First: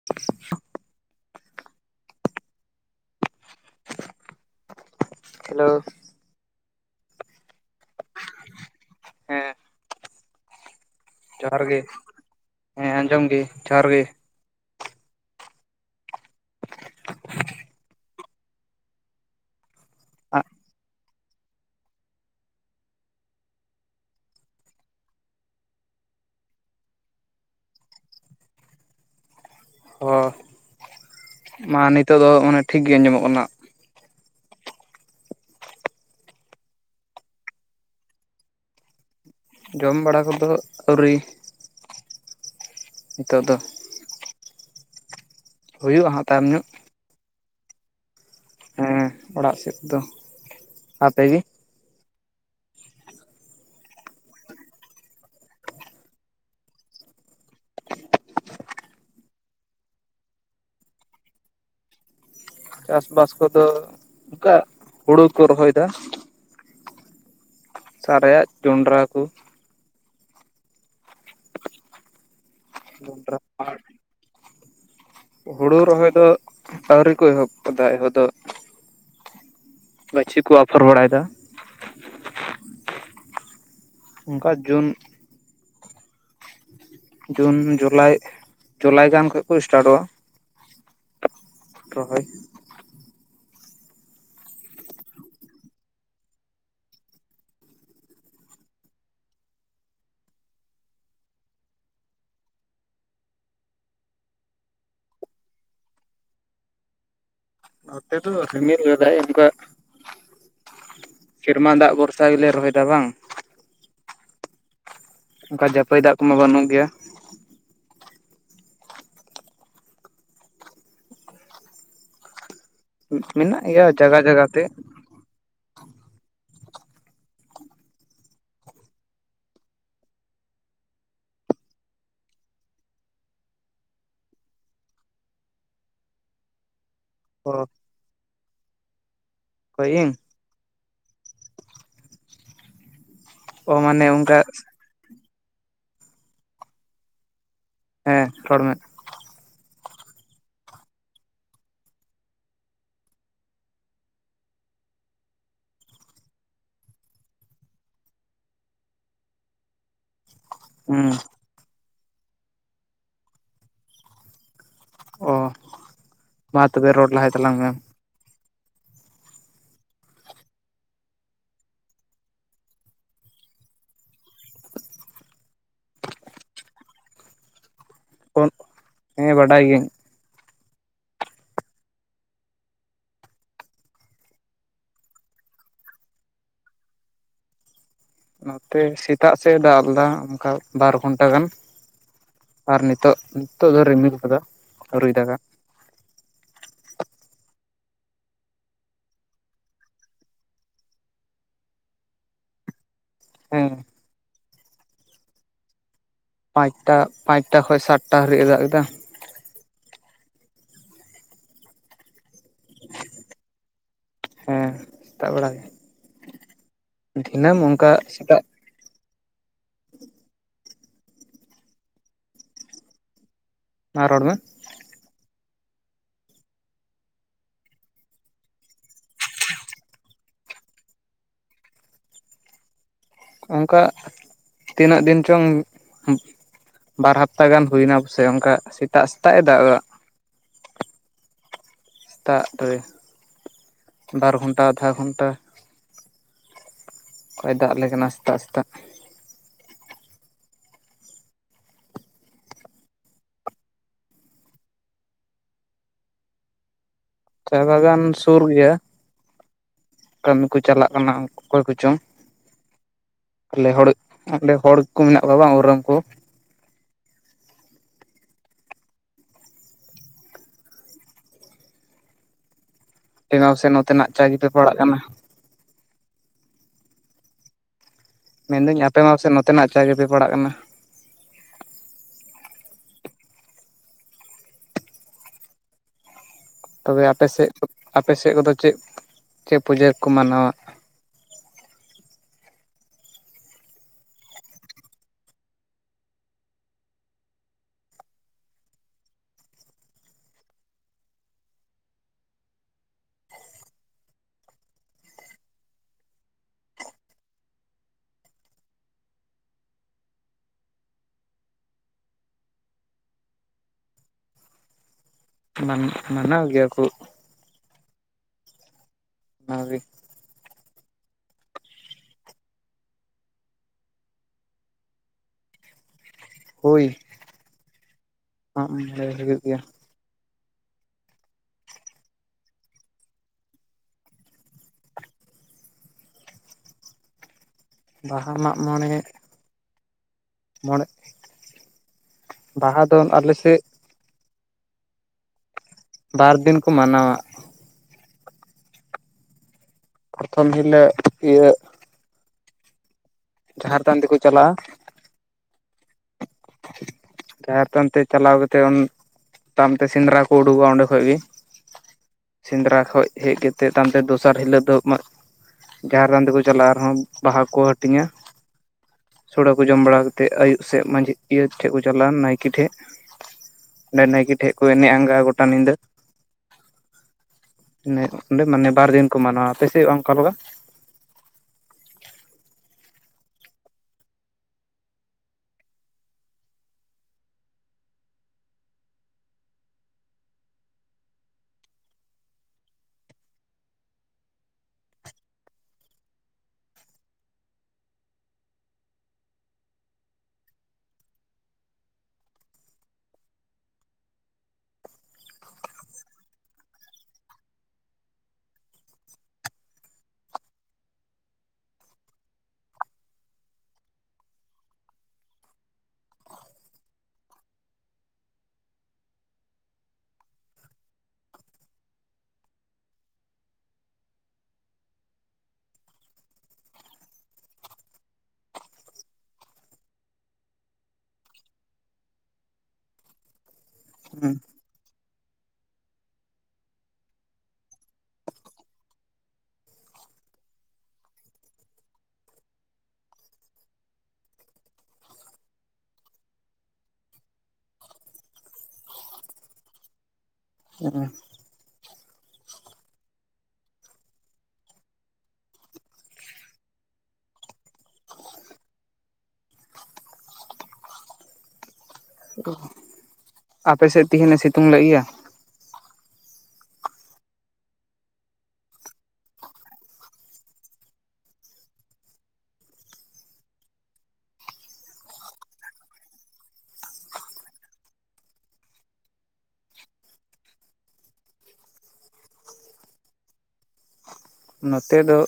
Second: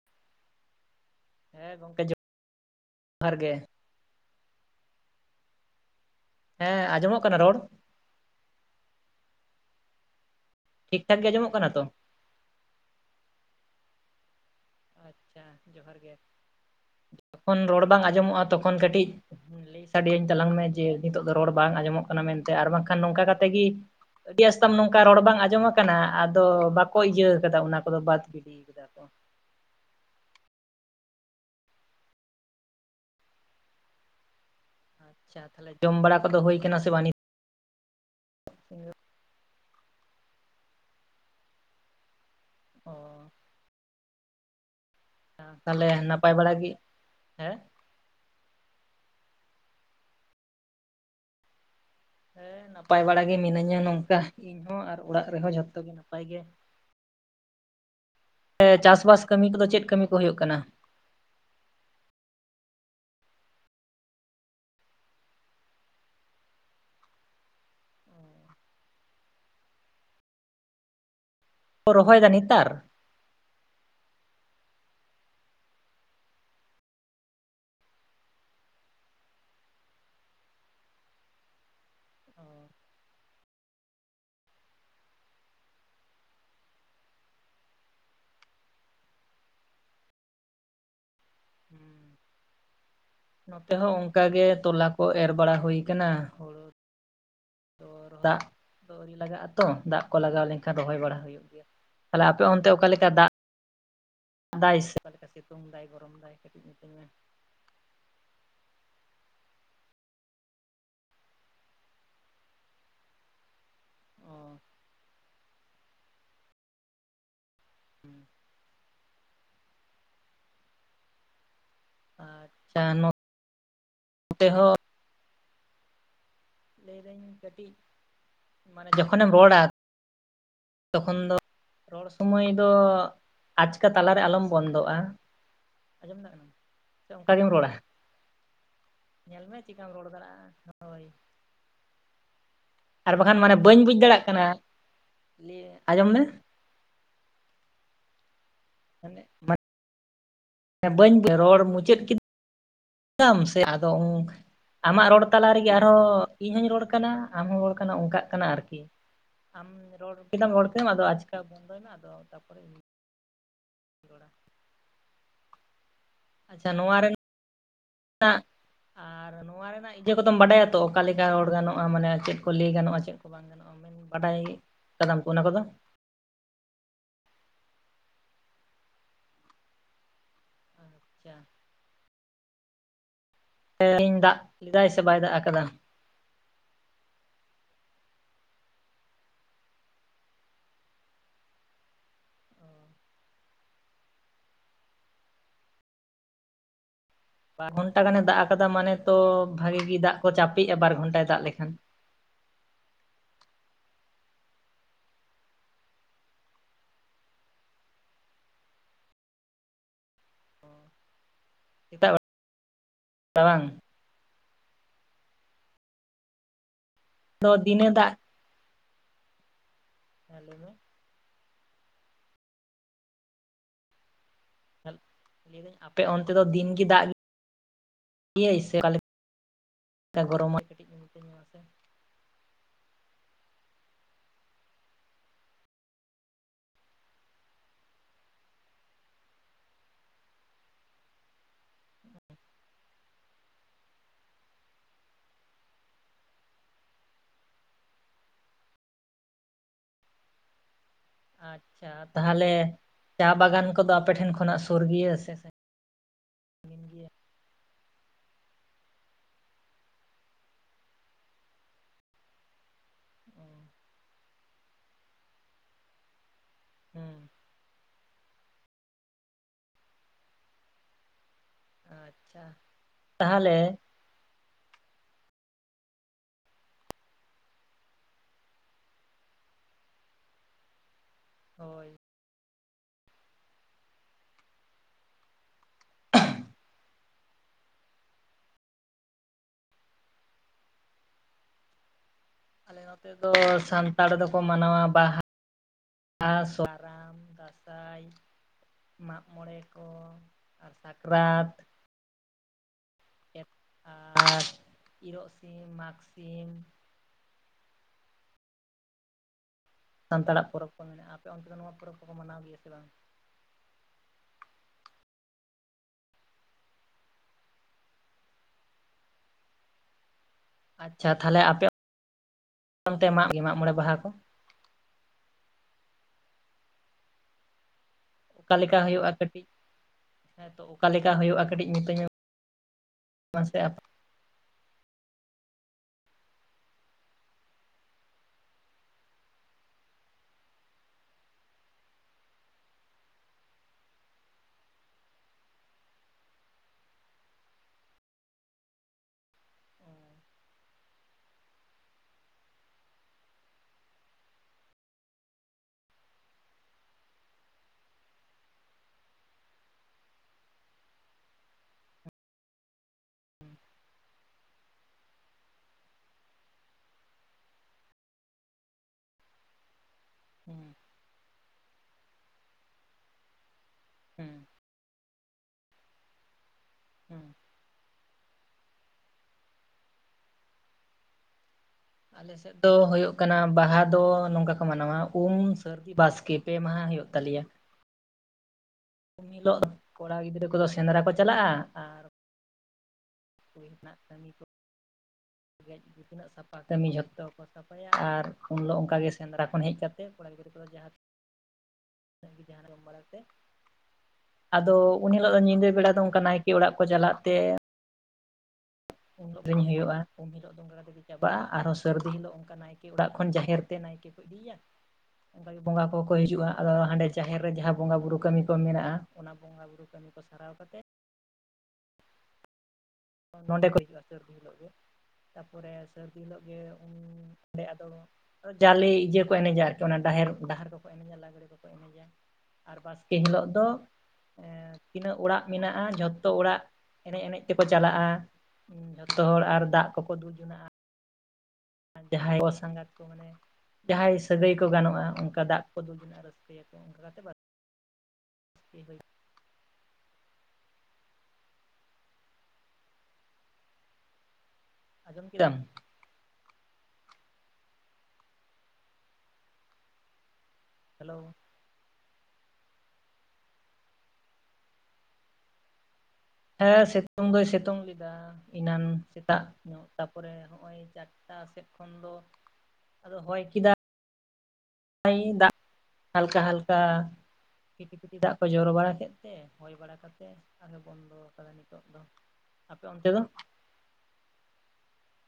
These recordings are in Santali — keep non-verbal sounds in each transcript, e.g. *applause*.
*inaudible* ᱦᱮ ᱜᱚᱝᱠᱮ *inaudible* ᱦᱟᱨ ᱜᱮ᱾ ᱦᱮᱞᱳ᱾ ᱦᱮ ᱟᱡᱚᱢᱚᱜ ᱠᱟᱱᱟ ᱨᱚᱲ? ᱦᱮᱸ᱾ ᱴᱷᱤᱠ ᱴᱷᱟᱠ ᱟᱸᱡᱚᱢᱚᱜ ᱡᱚᱦᱟᱨ ᱠᱟᱱᱟ ᱜᱮ, ᱛᱚ? ᱦᱮᱸ ᱟᱸᱡᱚᱢ ᱜᱮ, ᱡᱚᱸᱦᱟᱨ ᱜᱮ᱾ ᱟᱪᱪᱷᱟ ᱡᱚᱠᱷᱚᱱ ᱨᱚᱲ ᱵᱟᱝ ᱟᱸᱡᱚᱢᱚᱜᱼᱟ ᱛᱚᱠᱷᱚᱱ ᱠᱟᱹᱴᱤᱡ ᱞᱟᱹᱭ ᱥᱟᱰᱮᱟᱹᱧ ᱛᱟᱞᱟᱝ ᱢᱮ ᱡᱮ ᱱᱤᱛᱚᱜ ᱫᱚ ᱨᱚᱲ ᱵᱟᱝ ᱟᱸᱡᱚᱢᱚᱜ ᱠᱟᱱᱟ ᱢᱮᱱᱛᱮ ᱟᱨ ᱵᱟᱝᱠᱷᱟᱱ ᱱᱚᱝᱠᱟ ᱠᱟᱛᱮ ᱜᱮ ᱟᱹᱰᱤ ᱟᱥᱛᱟᱢ ᱱᱚᱝᱠᱟ ᱨᱚᱲ ᱵᱟᱝ ᱟᱸᱡᱚᱢ ᱟᱠᱟᱱᱟ ᱟᱫᱚ ᱵᱟᱠᱚ ᱤᱭᱟᱹ ᱟᱠᱟᱫᱟ ᱚᱱᱟ ᱠᱚᱫᱚ ᱵᱟᱫ ᱜᱮ᱾ ᱤᱭᱟᱹ ᱠᱮᱫᱟ ᱠᱚ᱾ ᱦᱚ ᱢᱟ ᱱᱤᱛᱚᱜ ᱫᱚ ᱢᱟᱱᱮ ᱴᱷᱤᱠ ᱜᱮ ᱟᱸᱡᱚᱢᱚᱜ ᱠᱟᱱᱟ᱾ ᱟᱪᱪᱷᱟ ᱛᱟᱦᱚᱞᱮ ᱡᱚᱢ ᱵᱟᱲᱟ ᱠᱚᱫᱚ ᱦᱩᱭ ᱠᱟᱱᱟ ᱥᱮ ᱵᱟᱝ ᱱᱤᱛ? ᱡᱚᱢ ᱵᱟᱲᱟ ᱠᱚᱫᱚ ᱟᱹᱣᱨᱤ ᱚ ᱱᱤᱛᱚᱜ ᱫᱚ᱾ ᱛᱟᱦᱚᱞᱮ ᱦᱩᱭᱩᱜᱼᱟ ᱦᱟᱸᱜ ᱱᱟᱯᱟᱭ ᱛᱟᱭᱚᱢ ᱵᱟᱲᱟ ᱧᱚᱜ ᱜᱮ ᱦᱮᱸ? ᱦᱮᱸ ᱚᱲᱟᱜ ᱥᱮᱫ ᱫᱚ᱾ ᱟᱯᱮ ᱜᱮ? ᱦᱮᱸ ᱱᱟᱯᱟᱭ ᱵᱟᱲᱟ ᱜᱮ ᱢᱤᱱᱟᱹᱧᱟ ᱱᱚᱝᱠᱟ ᱤᱧ ᱦᱚᱸ ᱟᱨ ᱚᱲᱟᱜ ᱨᱮᱦᱚᱸ ᱡᱷᱚᱛᱚ ᱜᱮ ᱱᱟᱯᱟᱭ ᱜᱮ᱾ ᱪᱟᱥᱵᱟᱥ ᱠᱟᱹᱢᱤ ᱠᱚᱫᱚ ᱪᱮᱫ ᱠᱟᱹᱢᱤ ᱠᱚ ᱦᱩᱭᱩᱜ ᱠᱟᱱᱟ᱾ ᱪᱟᱥᱵᱟᱥ ᱠᱚᱫᱚ ᱚᱱᱠᱟ ᱦᱩᱲᱩ ᱠᱚ ᱨᱚᱦᱚᱭ ᱫᱟ᱾ ᱥᱟᱨᱮᱡᱟᱜ ᱡᱚᱸᱰᱨᱟ ᱠᱚ᱾ ᱠᱚ ᱨᱚᱦᱚᱭᱫᱟ ᱱᱮᱛᱟᱨ? ᱡᱚᱸᱵᱨᱟ ᱯᱟᱲ᱾ ᱦᱩᱲᱩ ᱨᱚᱦᱚᱭ ᱫᱚ ᱟᱹᱣᱨᱤ ᱠᱚ ᱮᱦᱚᱵ ᱟᱠᱟᱫᱟ ᱮᱦᱚᱵ ᱫᱚ᱾ ᱜᱟᱹᱪᱷᱤ ᱠᱚ ᱟᱯᱷᱚᱨ ᱵᱟᱲᱟᱭᱫᱟ᱾ ᱚ᱾ ᱚᱱᱠᱟ ᱡᱩᱱ ᱡᱩᱱ ᱡᱩᱞᱟᱭ ᱡᱩᱞᱟᱭ ᱜᱟᱱ ᱠᱷᱚᱡ ᱠᱚ ᱥᱴᱟᱴᱚᱜᱼᱟ᱾ ᱦᱮᱸ᱾ ᱨᱚᱦᱚᱭ ᱱᱚᱛᱮ ᱦᱚᱸ ᱚᱱᱠᱟ ᱜᱮ ᱛᱚᱞᱟ ᱠᱚ ᱮᱨ ᱵᱟᱲᱟ ᱦᱩᱭ ᱠᱟᱱᱟ᱾ ᱦᱩᱲᱩ ᱫᱟᱜ ᱫᱚ ᱟᱹᱣᱨᱤ ᱞᱟᱜᱟᱜ-ᱟ ᱛᱚ ᱫᱟᱜ ᱠᱚ ᱞᱟᱜᱟᱣ ᱞᱮᱱᱠᱷᱟᱱ ᱨᱚᱦᱚᱭ ᱵᱟᱲᱟ ᱦᱩᱭᱩᱜ ᱜᱮᱭᱟ᱾ ᱛᱟᱦᱞᱮ ᱟᱯᱮ ᱚᱱᱛᱮ ᱚᱠᱟᱮᱠᱟ ᱫᱟᱜ ᱮᱫᱟᱭ ᱥᱮ ᱥᱤᱛᱩᱝ ᱫᱟᱭ ᱾ ᱜᱚᱨᱚᱢᱫᱟᱭ ᱠᱟᱹᱴᱤᱡ *unintelligible* ᱢᱤᱛᱟᱹᱧᱟ ᱱᱚᱛᱮ ᱫᱚ ᱨᱤᱢᱤᱞ ᱞᱮᱫᱟᱭ ᱚᱱᱠᱟ ᱾ ᱥᱮᱨᱢᱟ ᱫᱟᱜ ᱵᱷᱚᱨᱥᱟ ᱜᱮᱞᱮ ᱨᱚᱦᱚᱭ ᱮᱫᱟ ᱵᱟᱝ? ᱚᱸᱻ᱾ ᱚᱱᱠᱟ ᱡᱟᱹᱯᱟᱹᱭ ᱫᱟᱜ ᱠᱚᱢᱟ ᱵᱟᱹᱱᱩᱜ ᱜᱮᱭᱟ ᱾ ᱦᱩᱸ᱾ ᱟᱪᱷᱟ ᱾ ᱢᱮᱱᱟᱜ ᱜᱮᱭᱟ ᱡᱟᱜᱟ ᱡᱟᱜᱟ ᱛᱮ ᱞᱟᱹᱭᱫᱟᱹᱧ ᱠᱟᱹᱴᱤᱡ ᱢᱟᱱᱮ ᱡᱚᱠᱷᱚᱱᱮᱢ ᱨᱚᱲᱟ ᱾ ᱛᱚᱠᱷᱚᱱ ᱫᱚ ᱾ ᱨᱚᱲ ᱥᱩᱢᱟᱹᱭ ᱫᱚ ᱟᱪᱠᱟ ᱛᱟᱞᱟᱨᱮ ᱟᱞᱚᱢ ᱵᱚᱱᱫᱚᱜᱼᱟ ᱾ ᱟᱸᱡᱚᱢ ᱫᱟᱢ ᱥᱮ ᱚᱱᱠᱟ ᱜᱮᱢ ᱚ ᱨᱚᱲᱟ? ᱧᱮᱞ ᱢᱮ ᱪᱮᱫ ᱞᱮᱠᱟᱢ ᱚᱠᱚᱭ ᱨᱚᱲ ᱤᱧ ᱫᱟᱲᱮᱭᱟᱜ-ᱟ ᱾ ᱟᱨ ᱵᱟᱠᱷᱟᱱ ᱢᱟᱱᱮ ᱚ ᱵᱟᱹᱧ ᱵᱩᱡᱽ ᱫᱟᱲᱮᱭᱟᱜ ᱚᱱᱠᱟ ᱠᱟᱱᱟ ᱞᱟᱹᱭ ᱟᱸᱡᱚᱢ ᱢᱮ ᱦᱮᱸ ᱨᱚᱲ ᱢᱮ ᱾ ᱢᱟᱱᱮ *inaudible* ᱵᱟᱹᱧ ᱨᱚᱲ *unintelligible* ᱢᱩᱪᱟᱹᱫ ᱠᱮᱫᱟᱟᱢ ᱥᱮ ᱟᱫᱚ ᱟᱢᱟᱜ ᱨᱚᱲ ᱛᱟᱞᱟ ᱨᱮᱜᱮ ᱟᱨᱦᱚᱸ ᱤᱧ ᱦᱚᱧ ᱨᱚᱲ ᱠᱟᱱᱟ ᱟᱢ ᱦᱚᱸᱢ ᱨᱚᱲ ᱠᱟᱱᱟ ᱚᱱᱠᱟᱜ ᱠᱟᱱᱟ ᱟᱨᱠᱤ᱾ ᱟᱢ ᱨᱚᱲ ᱠᱮᱫᱟᱢ ᱨᱚᱲ ᱠᱮᱫᱟᱢ ᱟᱫᱚ ᱦᱩᱸ ᱟᱪᱠᱟ ᱵᱚᱱᱫᱚᱭ ᱢᱮ ᱟᱫᱚ ᱛᱟᱨᱯᱚᱨᱮ ᱤᱧ ᱨᱚᱲᱟ ᱚ ᱢᱟ ᱟᱪᱪᱷᱟ ᱛᱚᱵᱮ ᱱᱚᱣᱟ ᱨᱚᱲ ᱞᱟᱦᱟᱭ ᱛᱟᱞᱟᱝ ᱢᱮ *unintelligible* *unintelligible* ᱟᱨ ᱱᱚᱣᱟ ᱨᱮᱱᱟᱜ ᱤᱭᱟᱹ ᱠᱚᱫᱚᱢ ᱵᱟᱰᱟᱭᱟ ᱛᱚ ᱚᱠᱟ ᱞᱮᱠᱟ ᱨᱚᱲ ᱜᱟᱱᱚᱜᱼᱟ ᱢᱟᱱᱮ ᱪᱮᱫ ᱠᱚ ᱞᱟᱹᱭ ᱜᱟᱱᱚᱜᱼᱟ ᱪᱮᱫ ᱠᱚ ᱵᱟᱝ ᱜᱟᱱᱚᱜᱼᱟ ᱾ ᱟᱢᱮᱢ ᱵᱟᱰᱟᱭ ᱟᱠᱟᱫᱟᱢ ᱚᱱᱟ ᱠᱚᱫᱚ ᱾ ᱦᱮᱸ ᱵᱟᱰᱟᱭ ᱜᱤᱭᱟᱹᱧ ᱾ ᱟᱪᱷᱟ ᱾ ᱫᱟᱜ ᱞᱮᱫᱟᱭ ᱥᱮ ᱵᱟᱭ ᱫᱟᱜ ᱟᱠᱟᱫᱟ ᱾ ᱱᱚᱛᱮ ᱥᱮᱛᱟᱜ ᱥᱮᱫ-ᱮ ᱫᱟᱜ ᱞᱮᱫᱟ ᱚᱱᱠᱟ ᱵᱟᱨ ᱜᱷᱚᱱᱴᱟ ᱜᱟᱱ ᱾ ᱟᱨ ᱱᱤᱛᱚᱜ ᱱᱤᱛᱚᱜ ᱫᱚ ᱨᱤᱢᱤᱞ ᱟᱠᱟᱫᱟ ᱟᱣᱨᱤ ᱫᱟᱜᱟ ᱾ ᱵᱟᱨ ᱜᱷᱚᱱᱴᱟ ᱜᱟᱱᱮ ᱫᱟᱜ ᱟᱠᱟᱫᱟ ᱢᱟᱱᱮ ᱛᱚ ᱵᱷᱟᱜᱤ ᱜᱮ ᱫᱟᱜ ᱠᱚ ᱪᱟᱯᱮᱜᱼᱟ ᱵᱟᱨ ᱜᱷᱚᱱᱴᱟᱭ ᱫᱟᱜ ᱞᱮᱠᱷᱟᱱ ᱾ ᱦᱮᱸ ᱾ ᱯᱟᱸᱪᱴᱟ ᱯᱟᱸᱪᱴᱟ ᱠᱷᱚᱱ ᱥᱟᱛᱴᱟ ᱦᱟᱹᱨᱤᱡ ᱮ ᱫᱟᱜ ᱮᱫᱟ ᱾ ᱮᱛᱟᱜᱼᱟ ᱨᱟᱝ *unintelligible* ᱦᱮᱸ ᱥᱮᱛᱟᱜ ᱵᱮᱲᱟ ᱜᱮ ᱟᱫᱚ ᱫᱷᱤᱱᱟᱹᱢ ᱫᱤᱱᱮ ᱚᱱᱠᱟ ᱫᱟᱜ ᱥᱮᱛᱟᱜ ᱾ ᱦᱮᱸ ᱞᱟᱭ ᱢᱮ ᱾ ᱢᱟ ᱨᱚᱲ ᱢᱮ ᱾ ᱞᱟᱹᱭᱫᱟᱹᱧ ᱟᱯᱮ ᱚᱱᱛᱮ ᱫᱚ ᱫᱤᱱᱜᱮ ᱫᱟᱜ ᱾ ᱤᱭᱟ ᱤᱥᱟ ᱟᱞᱮ ᱮ *inaudible* ᱜᱚᱨᱚᱢᱚ ᱠᱟᱴᱤᱡ ᱚᱱᱠᱟ ᱛᱤᱱᱟᱹᱜ ᱫᱤᱱ ᱪᱚᱝ ᱾ ᱵᱟᱨ ᱦᱟᱯᱛᱟ ᱜᱟᱱ ᱦᱩᱭᱮᱱᱟ ᱯᱟᱥᱮ ᱚᱱᱠᱟ ᱥᱮᱛᱟᱜ ᱥᱮᱛᱟᱜ ᱮ ᱫᱟᱜᱟᱜ ᱫᱟ ᱾ ᱥᱮᱛᱟᱜ ᱨᱮ ᱵᱟᱨ ᱜᱷᱚᱱᱴᱟ ᱟᱫᱷᱟ ᱜᱷᱚᱱᱴᱟ ᱾ ᱫᱟᱜ ᱟᱞᱮ ᱠᱟᱱᱟᱭ ᱥᱮᱛᱟᱜ ᱥᱮᱛᱟᱜ ᱾ ᱟᱪᱷᱟ ᱛᱟᱦᱚᱞᱮ ᱪᱟ ᱵᱟᱜᱟᱱ ᱠᱚᱫᱚ ᱟᱯᱮᱴᱷᱮᱱ ᱠᱷᱚᱱᱟᱜ ᱥᱚᱨ ᱜᱮᱭᱟ ᱥᱮ ᱥᱮ ᱪᱟᱭ ᱵᱟᱜᱟᱱ ᱥᱩᱨ ᱜᱮᱭᱟ ᱾ ᱠᱟᱹᱢᱤ ᱠᱚ ᱪᱟᱞᱟᱜ ᱠᱟᱱᱟ ᱚᱠᱚᱭ ᱠᱚᱪᱚᱝ ᱾ ᱟᱞᱮ ᱦᱚᱲ *unintelligible* ᱦᱚᱲ ᱠᱚ ᱢᱮᱱᱟᱜ ᱠᱚᱣᱟ ᱵᱟᱝ *unintelligible* ᱠᱚ ᱦᱮᱸ ᱟᱪᱪᱷᱟ ᱵᱮᱱᱟᱣ ᱛᱟᱦᱚᱞᱮ ᱥᱮ ᱱᱚᱛᱮᱱᱟᱜ ᱪᱟ ᱜᱮᱯᱮ ᱯᱟᱲᱟᱜ ᱠᱟᱱᱟ ᱢᱮᱱᱫᱟᱹᱧ ᱟᱯᱮ ᱢᱟᱥᱮᱫ ᱱᱚᱛᱮᱱᱟᱜ ᱪᱟ ᱜᱮᱯᱮ ᱯᱟᱲᱟᱜ ᱠᱟᱱᱟ ᱦᱳᱭ ᱛᱚᱵᱮ ᱟᱯᱮ ᱥᱮᱫ ᱟᱯᱮ ᱥᱮᱫ ᱠᱚᱫᱚ ᱪᱮᱫ ᱪᱮᱫ ᱯᱩᱡᱟᱹ ᱠᱚᱠᱚ ᱢᱟᱱᱟᱣᱟ ᱟᱞᱮ ᱱᱚᱛᱮ ᱫᱚ ᱥᱟᱱᱛᱟᱲ ᱫᱚᱠᱚ ᱢᱟᱱᱟᱣᱟ ᱵᱟᱦᱟ ᱥᱚᱨᱦᱟᱭ ᱫᱟᱸᱥᱟᱭ ᱢᱟᱜ ᱢᱚᱬᱮ ᱠᱚ ᱟᱨ ᱥᱟᱠᱨᱟᱛᱼᱼ *unintelligible* ᱟᱨ ᱤᱨᱚᱜ ᱥᱤᱢ ᱢᱟᱜᱽ ᱥᱤᱢ ᱥᱟᱱᱛᱟᱲᱟᱜ ᱯᱚᱨᱚᱵᱽ ᱠᱚ ᱢᱮᱱᱟᱜᱼᱟ ᱟᱯᱮ ᱚᱱᱛᱮ ᱫᱚ ᱱᱚᱣᱟ ᱯᱚᱨᱚᱵᱽ ᱠᱚᱠᱚ ᱢᱟᱱᱟᱣ ᱜᱮᱭᱟ ᱥᱮ ᱵᱟᱝ *unintelligible* ᱢᱟᱱᱟᱣ ᱜᱮᱭᱟ ᱠᱚ ᱟᱣᱨᱤ ᱟᱪᱪᱷᱟ ᱛᱟᱦᱚᱞᱮ ᱟᱯᱮ *unintelligible* ᱮᱢᱟᱜ ᱜᱮ ᱢᱟᱜ ᱢᱚᱬᱮ ᱵᱟᱦᱟ ᱠᱚ ᱦᱳᱭ ᱚᱠᱟᱮ ᱢᱟᱜ ᱞᱮᱠᱟ ᱢᱚᱬᱮ ᱦᱩᱭᱩᱜᱼᱟ ᱦᱩᱭᱩᱜ ᱠᱟᱹᱴᱤᱡ ᱜᱮᱭᱟ ᱦᱮᱸ ᱛᱚ ᱚᱠᱟ ᱞᱮᱠᱟ ᱦᱩᱭᱩᱜᱼᱟ ᱠᱟᱹᱴᱤᱡ ᱢᱤᱛᱟᱹᱧᱟᱹ ᱢᱟᱥᱮ ᱵᱟᱦᱟ ᱢᱟᱜ ᱢᱚᱬᱮ ᱢᱚᱬᱮ ᱵᱟᱦᱟ ᱫᱚ ᱟᱞᱮ ᱥᱮᱫ ᱵᱟᱨ ᱫᱤᱱ ᱠᱚ ᱢᱟᱱᱟᱣᱟ ᱯᱨᱚᱛᱷᱚᱢ ᱡᱤᱞᱮ ᱤᱭᱟᱹ ᱡᱟᱦᱮᱨ ᱛᱷᱟᱱ ᱛᱮᱠᱚ ᱪᱟᱞᱟᱜᱼᱟ ᱡᱟᱦᱮᱨ ᱛᱷᱟᱱ ᱛᱮ ᱪᱟᱞᱟᱣ ᱠᱟᱛᱮᱫ ᱩᱱᱼᱼ ᱛᱟᱭᱚᱢ ᱛᱮ ᱥᱮᱸᱫᱽᱨᱟ ᱠᱚ ᱩᱰᱩᱠᱚᱜᱼᱟ ᱚᱸᱰᱮ ᱠᱷᱚᱡ ᱜᱮᱼᱼ ᱥᱮᱸᱫᱽᱨᱟ ᱠᱷᱚᱱ ᱦᱮᱡ ᱠᱟᱛᱮᱫ ᱛᱟᱭᱚᱢ ᱛᱮ ᱫᱚᱥᱟᱨ ᱦᱤᱞᱳᱜ ᱫᱚᱼᱼ ᱡᱟᱦᱮᱨ ᱛᱟᱱ ᱛᱮᱠᱚ ᱪᱟᱞᱟᱜᱼᱟ ᱟᱨᱦᱚᱸ ᱵᱟᱦᱟᱠᱚ ᱦᱟᱹᱴᱤᱧᱟ ᱥᱳᱲᱮ ᱠᱚ ᱡᱚᱢ ᱵᱟᱲᱟ ᱠᱟᱛᱮ ᱛᱮ ᱟᱹᱭᱩᱵ ᱥᱮᱫ ᱢᱟᱺᱡᱷᱤ ᱯᱤᱭᱟᱹ ᱴᱷᱮᱡ ᱠᱚ ᱪᱟᱞᱟᱜᱼᱟ ᱱᱟᱭᱠᱮ ᱴᱷᱮᱡ ᱚᱸ ᱱᱟᱭᱠᱤ ᱴᱷᱮᱡ ᱠᱚ ᱮᱱᱮᱡ ᱟᱸᱜᱟᱼᱟ ᱜᱚᱴᱟ ᱧᱤᱫᱟᱹ ᱮ ᱚᱸᱰᱮ ᱢᱟᱱᱮ ᱵᱟᱨ ᱫᱤᱱ ᱠᱚ ᱢᱟᱱᱟᱣᱟ ᱟᱯᱮᱥᱮ ᱚᱱᱠᱟ ᱞᱮᱠᱟ ᱟᱞᱮ ᱥᱮᱫ ᱫᱚ ᱦᱩᱭᱩᱜ ᱠᱟᱱᱟ ᱵᱟᱦᱟ ᱫᱚ ᱱᱚᱝᱠᱟ ᱠᱚ ᱢᱟᱱᱟᱣᱟ ᱩᱢ ᱥᱟᱹᱨᱼᱼ ᱤ ᱵᱟᱥᱠᱮ ᱯᱮ ᱢᱟᱦᱟ ᱦᱩᱭᱩᱜ ᱛᱟᱞᱮᱭᱟ ᱩᱱ ᱦᱤᱞᱳᱜ ᱠᱚᱲᱟ ᱜᱤᱫᱽᱨᱟᱹ ᱠᱚᱫᱚ ᱥᱮᱸᱫᱽᱨᱟ ᱠᱚ ᱪᱟᱞᱟᱜᱼᱟ ᱟᱨᱼᱼ *unintelligible* *unintelligible* ᱥᱟᱯᱷᱟ ᱠᱟᱹᱢᱤ ᱡᱷᱚᱛᱚ ᱠᱚ ᱥᱟᱯᱷᱟᱭᱟ ᱟᱨ ᱩᱱ ᱦᱤᱞᱳᱜ ᱚᱱᱠᱟᱜ ᱜᱮ ᱥᱮᱸᱫᱽᱨᱟ ᱠᱷᱚᱱ ᱦᱮᱡ ᱠᱟᱛᱮ ᱠᱚᱲᱟ ᱜᱤᱫᱽᱨᱟᱹ ᱠᱚᱫᱚ ᱡᱟᱦᱟᱸᱼᱼ *unintelligible* ᱟᱫᱚ ᱩᱱ ᱦᱤᱞᱳᱜ ᱫᱚ ᱧᱤᱫᱟᱹ ᱵᱮᱲᱟ ᱫᱚ ᱚᱱᱠᱟ ᱱᱟᱭᱠᱮ ᱚᱲᱟᱜ ᱠᱚ ᱪᱟᱞᱟᱜ ᱛᱮ ᱩᱱ ᱦᱩᱭᱩᱜᱼᱟ ᱩᱢ ᱦᱤᱞᱳᱜ ᱫᱚ᱾ ᱟᱨ ᱛᱮᱜᱮ ᱪᱟᱵᱟᱜᱼᱟ ᱟᱨᱦᱚᱸ ᱥᱟᱹᱨᱫᱤ ᱦᱤᱞᱳᱜ ᱚᱱᱠᱟ ᱱᱟᱭᱠᱮ ᱚᱲᱟᱜ ᱠᱷᱚᱱ ᱡᱟᱦᱮᱨ ᱛᱮ ᱱᱟᱭᱠᱮ ᱠᱚ ᱤᱫᱤᱭᱟ ᱚᱱᱠᱟ ᱵᱚᱸᱜᱟ ᱠᱚᱦᱚᱸ ᱠᱚ ᱦᱤᱡᱩᱜᱼᱟ᱾ ᱟᱫᱚ ᱦᱟᱸᱰᱮ ᱡᱟᱦᱮᱨ ᱨᱮ ᱡᱟᱦᱟᱸ ᱵᱚᱸᱜᱟ ᱵᱩᱨᱩ ᱠᱟᱹᱢᱤ ᱠᱚ ᱢᱮᱱᱟᱜᱼᱟ᱾ ᱚᱱᱟ ᱵᱚᱸᱜᱟ ᱵᱩᱨᱩᱼᱼ ᱵᱩᱨᱩ ᱠᱟᱹᱢᱤ ᱠᱚ ᱥᱟᱨᱟᱣ ᱠᱟᱛᱮᱫ ᱱᱚᱸᱰᱮ ᱠᱚ ᱦᱤᱡᱩᱜᱼᱟ ᱥᱟᱹᱨᱫᱤ ᱦᱤᱞᱳᱜ ᱜᱮ ᱾ ᱛᱟᱯᱚᱨᱮ ᱥᱟᱹᱨᱫᱤ ᱦᱤᱞᱳᱜ ᱜᱮ ᱚᱸᱰᱮ ᱟᱫᱚ ᱡᱟᱞᱮ ᱤᱭᱟᱹ ᱠᱚ ᱮᱱᱮᱡᱟ ᱟᱨᱠᱤ ᱚᱱᱟ ᱰᱟᱦᱮᱨ, ᱰᱟᱦᱟᱨ ᱠᱚᱠᱚ ᱮᱱᱮᱡᱟ ᱞᱟᱜᱽᱲᱮ ᱠᱚᱠᱚ ᱟᱨ ᱵᱟᱥᱠᱮ ᱦᱤᱞᱳᱜ ᱫᱚᱼᱼ ᱛᱤᱱᱟᱹᱜ ᱚᱲᱟᱜ ᱢᱮᱱᱟᱜᱼᱟ ᱡᱷᱚᱛᱚ ᱚᱲᱟᱜ ᱮᱱᱮᱡᱽ ᱮᱱᱮᱡᱽ ᱛᱮ ᱠᱚᱼᱼ ᱪᱟᱞᱟᱜᱼᱟ ᱩᱱ ᱡᱚᱛᱚ ᱦᱚᱲ ᱟᱨ ᱫᱟᱜ ᱠᱚᱠᱚ ᱫᱩᱞ ᱡᱚᱱᱟᱜᱼᱟ᱾ ᱡᱟᱦᱟᱸᱭ ᱠᱚ ᱥᱟᱸᱜᱟᱛ ᱠᱚ ᱢᱮᱱᱮ ᱡᱟᱦᱟᱸᱭ ᱥᱟᱹᱜᱟᱹᱭ ᱠᱚ ᱜᱟᱱᱚᱜᱼᱟ, ᱚᱱᱠᱟ ᱫᱟᱜ ᱠᱚ ᱫᱩᱞ ᱨᱮᱱᱟᱜ ᱨᱟᱹᱥᱠᱟᱹᱭ ᱟᱠᱚ ᱚᱱᱠᱟ ᱠᱟᱛᱮᱜ *inaudible* ᱦᱮᱸᱜ-ᱮᱸ᱾ ᱟᱸᱡᱚᱢ ᱠᱮᱫᱟᱢ? ᱦᱮᱞᱳ᱾ *inaudible* ᱟᱯᱮ ᱥᱮᱫ ᱛᱤᱦᱤᱧ ᱮ ᱥᱤᱛᱩᱝ ᱞᱮᱫ ᱜᱮᱭᱟ? ᱦᱮᱸ ᱥᱤᱛᱩᱝ ᱫᱚᱭ ᱥᱤᱛᱩᱝ ᱞᱮᱫᱟ ᱮᱱᱟᱱ ᱥᱮᱛᱟᱜ ᱧᱚᱜ ᱛᱟᱯᱚᱨᱮ ᱦᱚᱸᱜ ᱚᱸᱭ ᱪᱟᱴᱴᱟ ᱥᱮᱫ ᱠᱷᱚᱱ ᱫᱚ ᱟᱫᱚ ᱦᱚᱭ ᱠᱮᱫᱟ᱾ *unintelligible* ᱫᱟᱜ ᱦᱟᱞᱠᱟ ᱦᱟᱞᱠᱟ ᱯᱷᱤᱴᱤᱼᱯᱷᱤᱴᱤ ᱫᱟᱜ ᱠᱚ ᱡᱚᱨᱚ ᱵᱟᱲᱟ ᱠᱮᱫ ᱛᱮ ᱦᱚᱭ ᱵᱟᱲᱟ ᱠᱟᱛᱮ ᱟᱫᱚ ᱵᱚᱱᱫᱚ ᱟᱠᱟᱫᱟ ᱱᱤᱛᱚᱜ ᱫᱚ᱾ ᱟᱯᱮ ᱚᱱᱛᱮ ᱫᱚ? ᱱᱚᱛᱮ ᱫᱚ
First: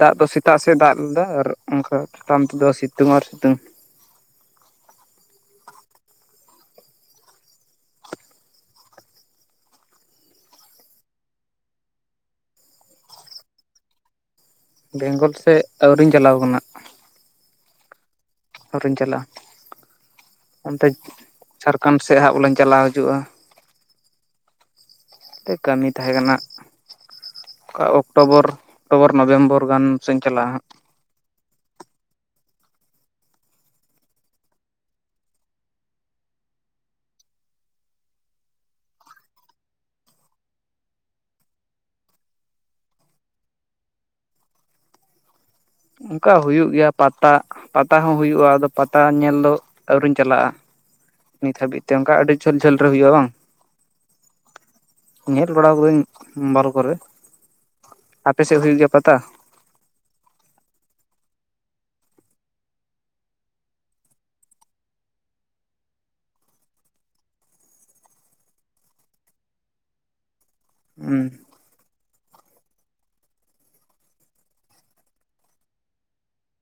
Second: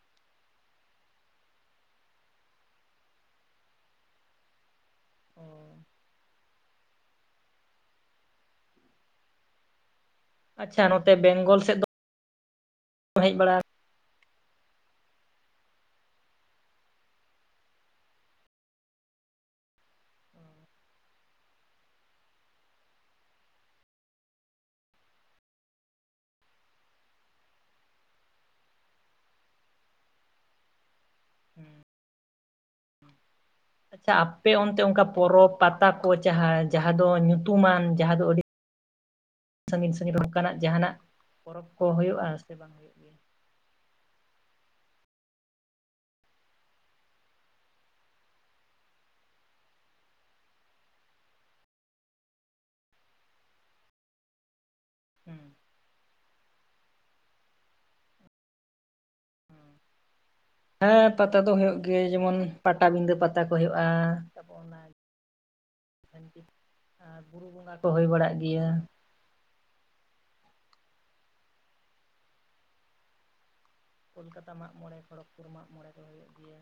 ᱫᱟᱜ ᱫᱚ ᱥᱮᱛᱟᱜ ᱥᱮᱫ ᱫᱟᱜ ᱞᱮᱫᱟ ᱟᱨ ᱚᱱᱠᱟ ᱪᱮᱛᱟᱱ ᱛᱮᱫᱚ ᱥᱤᱛᱩᱝ ᱟᱨ ᱥᱤᱛᱩᱝ᱾ ᱚ᱾ ᱟᱪᱪᱷᱟ ᱱᱚᱛᱮ ᱵᱮᱝᱜᱚᱞ ᱥᱮᱫ ᱫᱚ ᱦᱮᱡ ᱵᱟᱲᱟᱣ ᱵᱮᱝᱜᱚᱞ ᱥᱮᱡ ᱟᱹᱣᱨᱤᱧ ᱪᱟᱞᱟᱣ ᱠᱟᱱᱟ᱾ ᱟᱣᱨᱤᱧ ᱪᱟᱞᱟᱜᱼᱟ᱾ ᱚᱱᱛᱮ ᱡᱷᱟᱲᱠᱷᱚᱸᱰ ᱥᱮᱫ ᱦᱟᱸᱜ ᱵᱚᱞᱮᱧ ᱪᱟᱞᱟᱣ ᱦᱤᱡᱩᱜᱼᱟ᱾ ᱴᱮ ᱠᱟᱹᱢᱤ ᱛᱟᱦᱮᱸ ᱠᱟᱱᱟ᱾ ᱚᱠᱟ ᱚᱠᱴᱳᱵᱚᱨ, ᱚᱠᱴᱳᱵᱚᱨ ᱱᱚᱵᱷᱮᱢᱵᱚᱨ ᱜᱟᱱ ᱥᱮᱧ ᱪᱟᱞᱟᱜᱼᱟ ᱦᱟᱸᱜ᱾ ᱦᱩᱸ ᱟᱪᱪᱷᱟ ᱟᱯᱮ ᱚᱱᱛᱮ ᱚᱱᱠᱟ ᱯᱚᱨᱚᱵᱽ ᱯᱟᱛᱟ ᱠᱚ ᱡᱟᱦᱟᱸ ᱡᱟᱦᱟᱸ ᱫᱚ ᱧᱩᱛᱩᱢᱟᱱ ᱡᱟᱦᱟᱸ ᱫᱚ ᱟᱹᱰᱤ ᱥᱟᱺᱜᱤᱧ ᱥᱟᱺᱜᱤᱧ ᱱᱚᱝᱠᱟᱱᱟᱜ ᱡᱟᱦᱟᱱᱟᱜ ᱯᱚᱨᱚᱵᱽ ᱠᱚ ᱦᱳᱭᱳᱜᱼᱟ ᱥᱮ ᱵᱟᱝ ᱦᱳᱭᱳᱜ ᱜᱮᱭᱟ? ᱚᱝᱠᱟ ᱦᱩᱭᱩᱜ ᱜᱮᱭᱟ ᱯᱟᱛᱟ᱾ ᱯᱟᱛᱟ ᱦᱚᱸ ᱦᱩᱭᱩᱜᱼᱟ, ᱟᱫᱚ ᱯᱟᱛᱟ ᱧᱮᱞ ᱫᱚ ᱟᱹᱣᱨᱤᱧ ᱪᱟᱞᱟᱜᱼᱟ᱾ ᱱᱤᱛ ᱦᱟᱹᱵᱤᱡ ᱛᱮ ᱚᱱᱠᱟ ᱟᱹᱰᱤ ᱡᱷᱟᱹᱞ ᱡᱷᱟᱹᱞ ᱨᱮ ᱦᱩᱭᱩᱜᱼᱟ ᱵᱟᱝ᱾ ᱧᱮᱞ ᱦᱩᱸ ᱵᱟᱲᱟᱣ ᱠᱟᱹᱫᱟᱹᱧ᱾ ᱢᱵᱟᱭᱤᱞ ᱠᱚᱨᱮ, ᱟᱯᱮ ᱥᱮᱫ ᱦᱩᱭᱩᱜ ᱜᱮᱭᱟ ᱯᱟᱛᱟ? ᱦᱮᱸ ᱯᱟᱛᱟ ᱫᱚ ᱦᱳᱭᱳᱜ ᱜᱮ ᱡᱮᱢᱚᱱ ᱯᱟᱴᱟᱵᱤᱸᱫᱟᱹ ᱯᱟᱛᱟ ᱠᱚ ᱦᱳᱭᱳᱜᱼᱟ᱾ ᱛᱟᱯᱚᱨ ᱚᱱᱟ ᱟᱨ ᱵᱩᱨᱩ ᱵᱚᱸᱜᱟ ᱠᱚ ᱦᱳᱭ ᱵᱟᱲᱟᱜ ᱜᱮᱭᱟ᱾ ᱦᱩᱸ᱾ ᱠᱳᱞᱠᱟᱛᱟ ᱢᱟᱜ ᱢᱚᱬᱮ, ᱠᱷᱚᱲᱚᱜᱽᱯᱩᱨ ᱢᱟᱜᱽ ᱢᱚᱬᱮ ᱠᱚ ᱦᱳᱭᱳᱜ ᱜᱮᱭᱟ,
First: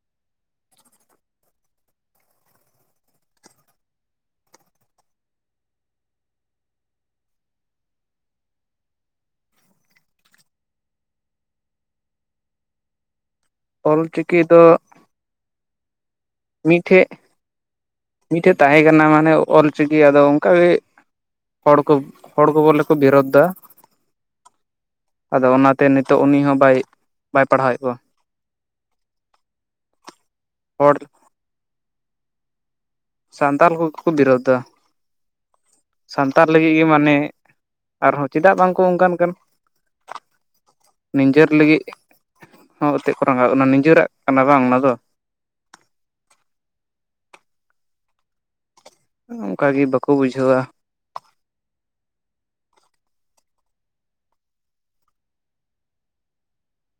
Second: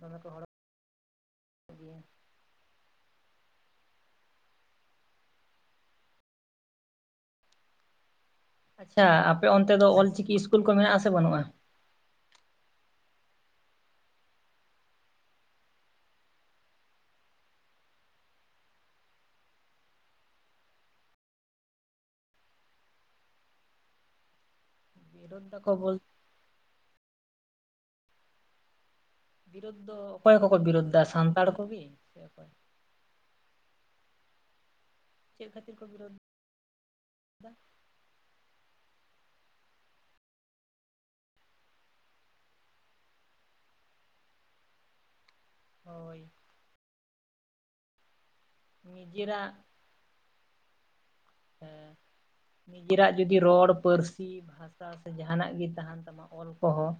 ᱫᱚᱢᱮ ᱠᱚ ᱦᱚᱲᱚᱜ ᱜᱮᱭᱟ᱾ ᱟᱪᱪᱷᱟ ᱟᱯᱮ ᱚᱱᱛᱮ ᱫᱚ ᱚᱞᱪᱤᱠᱤ ᱤᱥᱠᱩᱞ ᱠᱚ ᱢᱮᱱᱟᱜ ᱟᱥᱮ ᱵᱟᱹᱱᱩᱜᱼᱟ? ᱚᱞᱪᱤᱠᱤ ᱫᱚ ᱢᱤᱫᱴᱷᱮᱡ, ᱢᱤᱫᱴᱷᱮᱡ ᱛᱟᱦᱮᱸ ᱠᱟᱱᱟ ᱢᱟᱱᱮ ᱚᱞᱪᱤᱠᱤ ᱟᱫᱚ ᱚᱱᱠᱟ ᱜᱮ ᱦᱚᱲ ᱠᱚ, ᱦᱚᱲ ᱠᱚ ᱵᱚᱞᱮ ᱠᱚ ᱵᱤᱨᱳᱫᱷᱫᱟ᱾ *inaudible* ᱟᱫᱚ ᱫᱟᱠᱚ ᱚᱱᱟᱛᱮ ᱵᱚᱞ ᱱᱤᱛᱚᱜ ᱩᱱᱤ ᱦᱚᱸ ᱵᱟᱭ, ᱵᱟᱭ ᱯᱟᱲᱦᱟᱣᱮᱫ ᱠᱚᱣᱟ᱾ ᱵᱤᱨᱩᱫᱽ ᱫᱚ ᱚᱠᱚᱭ ᱠᱚᱠᱚ ᱦᱚᱲ ᱵᱤᱨᱩᱫᱽᱫᱟ ᱥᱟᱱᱛᱟᱲ ᱠᱚᱜᱮ ᱥᱮ ᱚᱠᱚᱭ? ᱥᱟᱱᱛᱟᱞ ᱠᱚᱜᱮ ᱠᱚ ᱵᱤᱨᱳᱫᱷᱫᱟ ᱪᱮᱫ ᱠᱷᱟᱹᱛᱤᱨ ᱠᱚ ᱵᱤᱨᱳᱫ ᱥᱟᱱᱛᱟᱞ ᱞᱟᱹᱜᱤᱫ ᱜᱮ ᱢᱟᱱᱮ ᱫᱟ ᱟᱨᱦᱚᱸ ᱪᱮᱫᱟᱜ ᱵᱟᱝᱠᱚ ᱚᱱᱠᱟᱱ ᱠᱟᱱᱟ? ᱱᱤᱡᱮᱨ ᱞᱟᱹᱜᱤᱫ ᱦᱚᱸ ᱮᱛᱮᱫ ᱠᱚ ᱨᱟᱸᱜᱟᱶᱜ ᱠᱟᱱᱟ ᱱᱤᱡᱮᱨᱟᱜ ᱠᱟᱱᱟ ᱵᱟᱝ ᱚᱱᱟ ᱫᱚ᱾ ᱦᱳᱭ᱾ ᱱᱤᱡᱮᱨᱟᱜ ᱚᱝᱠᱟ ᱜᱮ ᱵᱟᱠᱚ ᱵᱩᱡᱷᱟᱹᱣᱟ᱾ ᱱᱤᱡᱮᱨᱟᱜ ᱡᱩᱫᱤ ᱨᱚᱲ ᱯᱟᱹᱨᱥᱤ ᱵᱷᱟᱥᱟ ᱥᱮ ᱡᱟᱦᱟᱱᱟᱜ ᱜᱮ ᱛᱟᱦᱮᱱ ᱛᱟᱢᱟ ᱚᱞ ᱠᱚᱦᱚᱸ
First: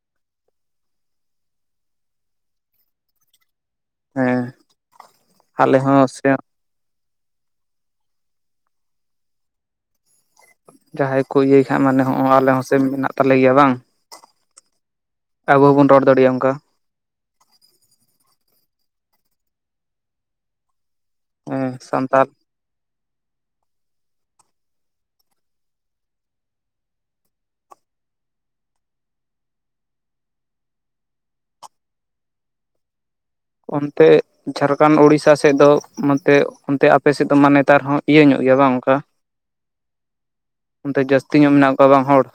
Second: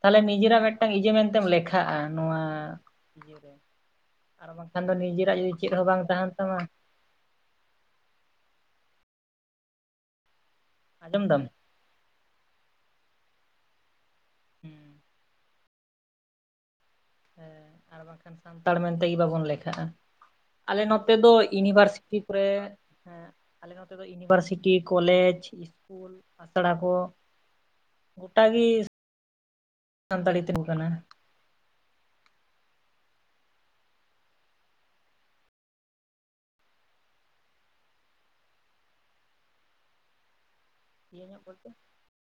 ᱛᱟᱦᱚᱞᱮ ᱱᱤᱡᱮᱨᱟᱜ ᱢᱤᱫᱴᱟᱝ ᱤᱭᱟᱹ ᱢᱮᱱᱛᱮᱢ ᱞᱮᱠᱷᱟᱜᱼᱟ ᱱᱚᱣᱟ ᱟᱨ ᱦᱮᱸ ᱵᱟᱝᱠᱷᱟᱱ ᱫᱳ ᱱᱤᱡᱮᱨᱟᱜ ᱡᱩᱫᱤ ᱪᱮᱫ ᱟᱞᱮ ᱦᱚᱸ ᱵᱟᱝ ᱥᱮ ᱛᱟᱦᱮᱱ ᱛᱟᱢᱟ ᱡᱟᱦᱟᱸᱭ ᱟᱸᱡᱚᱢ ᱠᱳ ᱫᱟᱢ ᱤᱭᱟᱹᱭ ᱠᱷᱟᱡ ᱢᱟᱱᱮ ᱦᱚᱸᱜ ᱚᱭ ᱟᱞᱮ ᱦᱚᱸᱥᱮ ᱢᱮᱱᱟᱜ ᱛᱟᱞᱮ ᱜᱮᱭᱟ ᱵᱟᱝ ᱦᱩᱸ ᱟᱵᱚ ᱦᱚᱸᱵᱚᱱ ᱨᱚᱲ ᱫᱟᱲᱮᱭᱟᱜᱼᱟ ᱚᱱᱠᱟ ᱦᱮᱸ ᱟᱨ ᱵᱟᱝᱠᱷᱟᱱ ᱥᱟᱱᱛᱟᱲ ᱢᱮᱱᱛᱮ ᱜᱮ ᱵᱟᱵᱚᱱ ᱞᱮᱠᱷᱟᱜᱼᱟ ᱟᱞᱮ ᱱᱚᱛᱮ ᱫᱚ ᱦᱮᱸ ᱤᱭᱩᱱᱤᱵᱷᱟᱨᱥᱤᱴᱤ ᱥᱟᱱᱛᱟᱲ ᱠᱚᱨᱮ ᱦᱮᱸ ᱟᱞᱮ ᱱᱚᱛᱮ ᱫᱚ ᱤᱭᱩᱱᱤᱵᱷᱟᱨᱥᱤᱴᱤ ᱠᱚᱞᱮᱡᱽ ᱤᱥᱠᱩᱞ ᱟᱥᱲᱟ ᱠᱳ ᱜᱚᱴᱟ ᱜᱮ ᱥᱟᱱᱛᱟᱲᱤ ᱛᱤᱸᱜᱩ ᱠᱟᱱᱟ ᱚᱱᱛᱮ ᱡᱷᱟᱲᱠᱷᱚᱱᱰ ᱩᱲᱤᱥᱥᱟ ᱥᱮᱫ ᱫᱚ ᱱᱚᱱᱮ ᱚᱱᱛᱮ ᱟᱯᱮ ᱥᱮᱫ ᱫᱚ ᱢᱟ ᱱᱮᱛᱟᱨ ᱦᱚᱸ ᱤᱭᱟᱹ ᱧᱚᱜ ᱜᱮᱭᱟ ᱵᱟᱝ ᱚᱱᱠᱟ *unintelligible* ᱚᱱᱛᱮ ᱤᱭᱟᱹ ᱡᱟᱹᱥᱛᱤ ᱧᱚᱜ ᱵᱚᱞᱛᱮ ᱢᱮᱱᱟᱜ ᱠᱚᱣᱟ ᱵᱟᱝ ᱦᱚᱲ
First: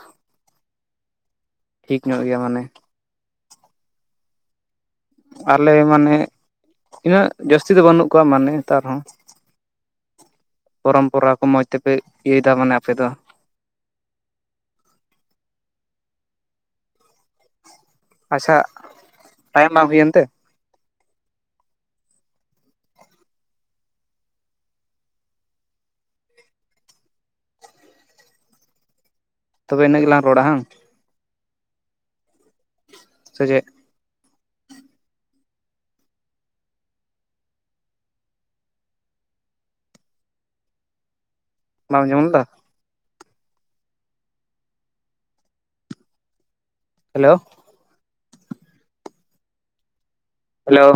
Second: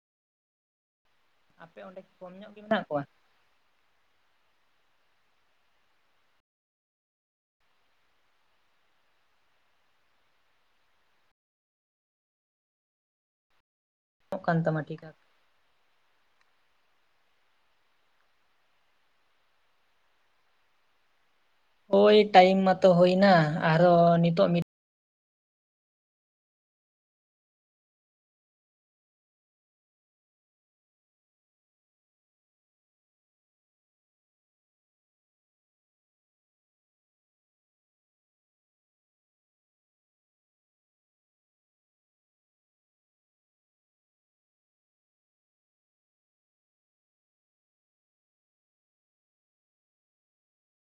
ᱟᱯᱮ ᱚᱸᱰᱮ ᱴᱷᱤᱠ ᱠᱚᱢ ᱜᱮᱭᱟ ᱧᱚᱜ ᱜᱮ ᱢᱟᱱᱮ ᱢᱮᱱᱟᱜ ᱠᱚᱣᱟ ᱟᱞᱮ ᱢᱟᱱᱮ ᱩᱱᱟᱹᱜ ᱡᱟᱹᱥᱛᱤ ᱫᱚ ᱵᱟᱹᱱᱩᱜ ᱠᱚᱣᱟ ᱢᱟᱱᱮ ᱱᱮᱛᱟᱨ ᱦᱚᱸ ᱯᱚᱨᱚᱢᱯᱚᱨᱟ ᱠᱚ ᱢᱚᱡᱽ ᱛᱮᱯᱮ ᱤᱭᱟᱹᱭ ᱛᱟᱵᱚᱱᱟ ᱟᱯᱮᱫᱚ *inaudible* ᱠᱟᱱ ᱛᱟᱢ ᱴᱷᱤᱠᱟ ᱟᱪᱪᱷᱟ ᱴᱟᱭᱤᱢ ᱵᱟᱝ ᱦᱩᱭ ᱮᱱ ᱛᱮ ᱳᱭ ᱴᱟᱭᱤᱢ ᱢᱟᱛᱚ ᱦᱩᱭ ᱮᱱᱟ ᱟᱨ ᱦᱚᱸ ᱱᱤᱛᱚᱜ ᱡᱤᱫ ᱛᱚᱵᱮ ᱤᱱᱟᱹᱜ ᱜᱮᱞᱟᱝ ᱨᱚᱲᱟ ᱦᱮᱸ ᱥᱮᱪᱮᱫ ᱵᱟᱢ ᱟᱡᱚᱢ ᱮᱫᱟ ᱦᱮᱞᱳ ᱦᱮᱞᱳ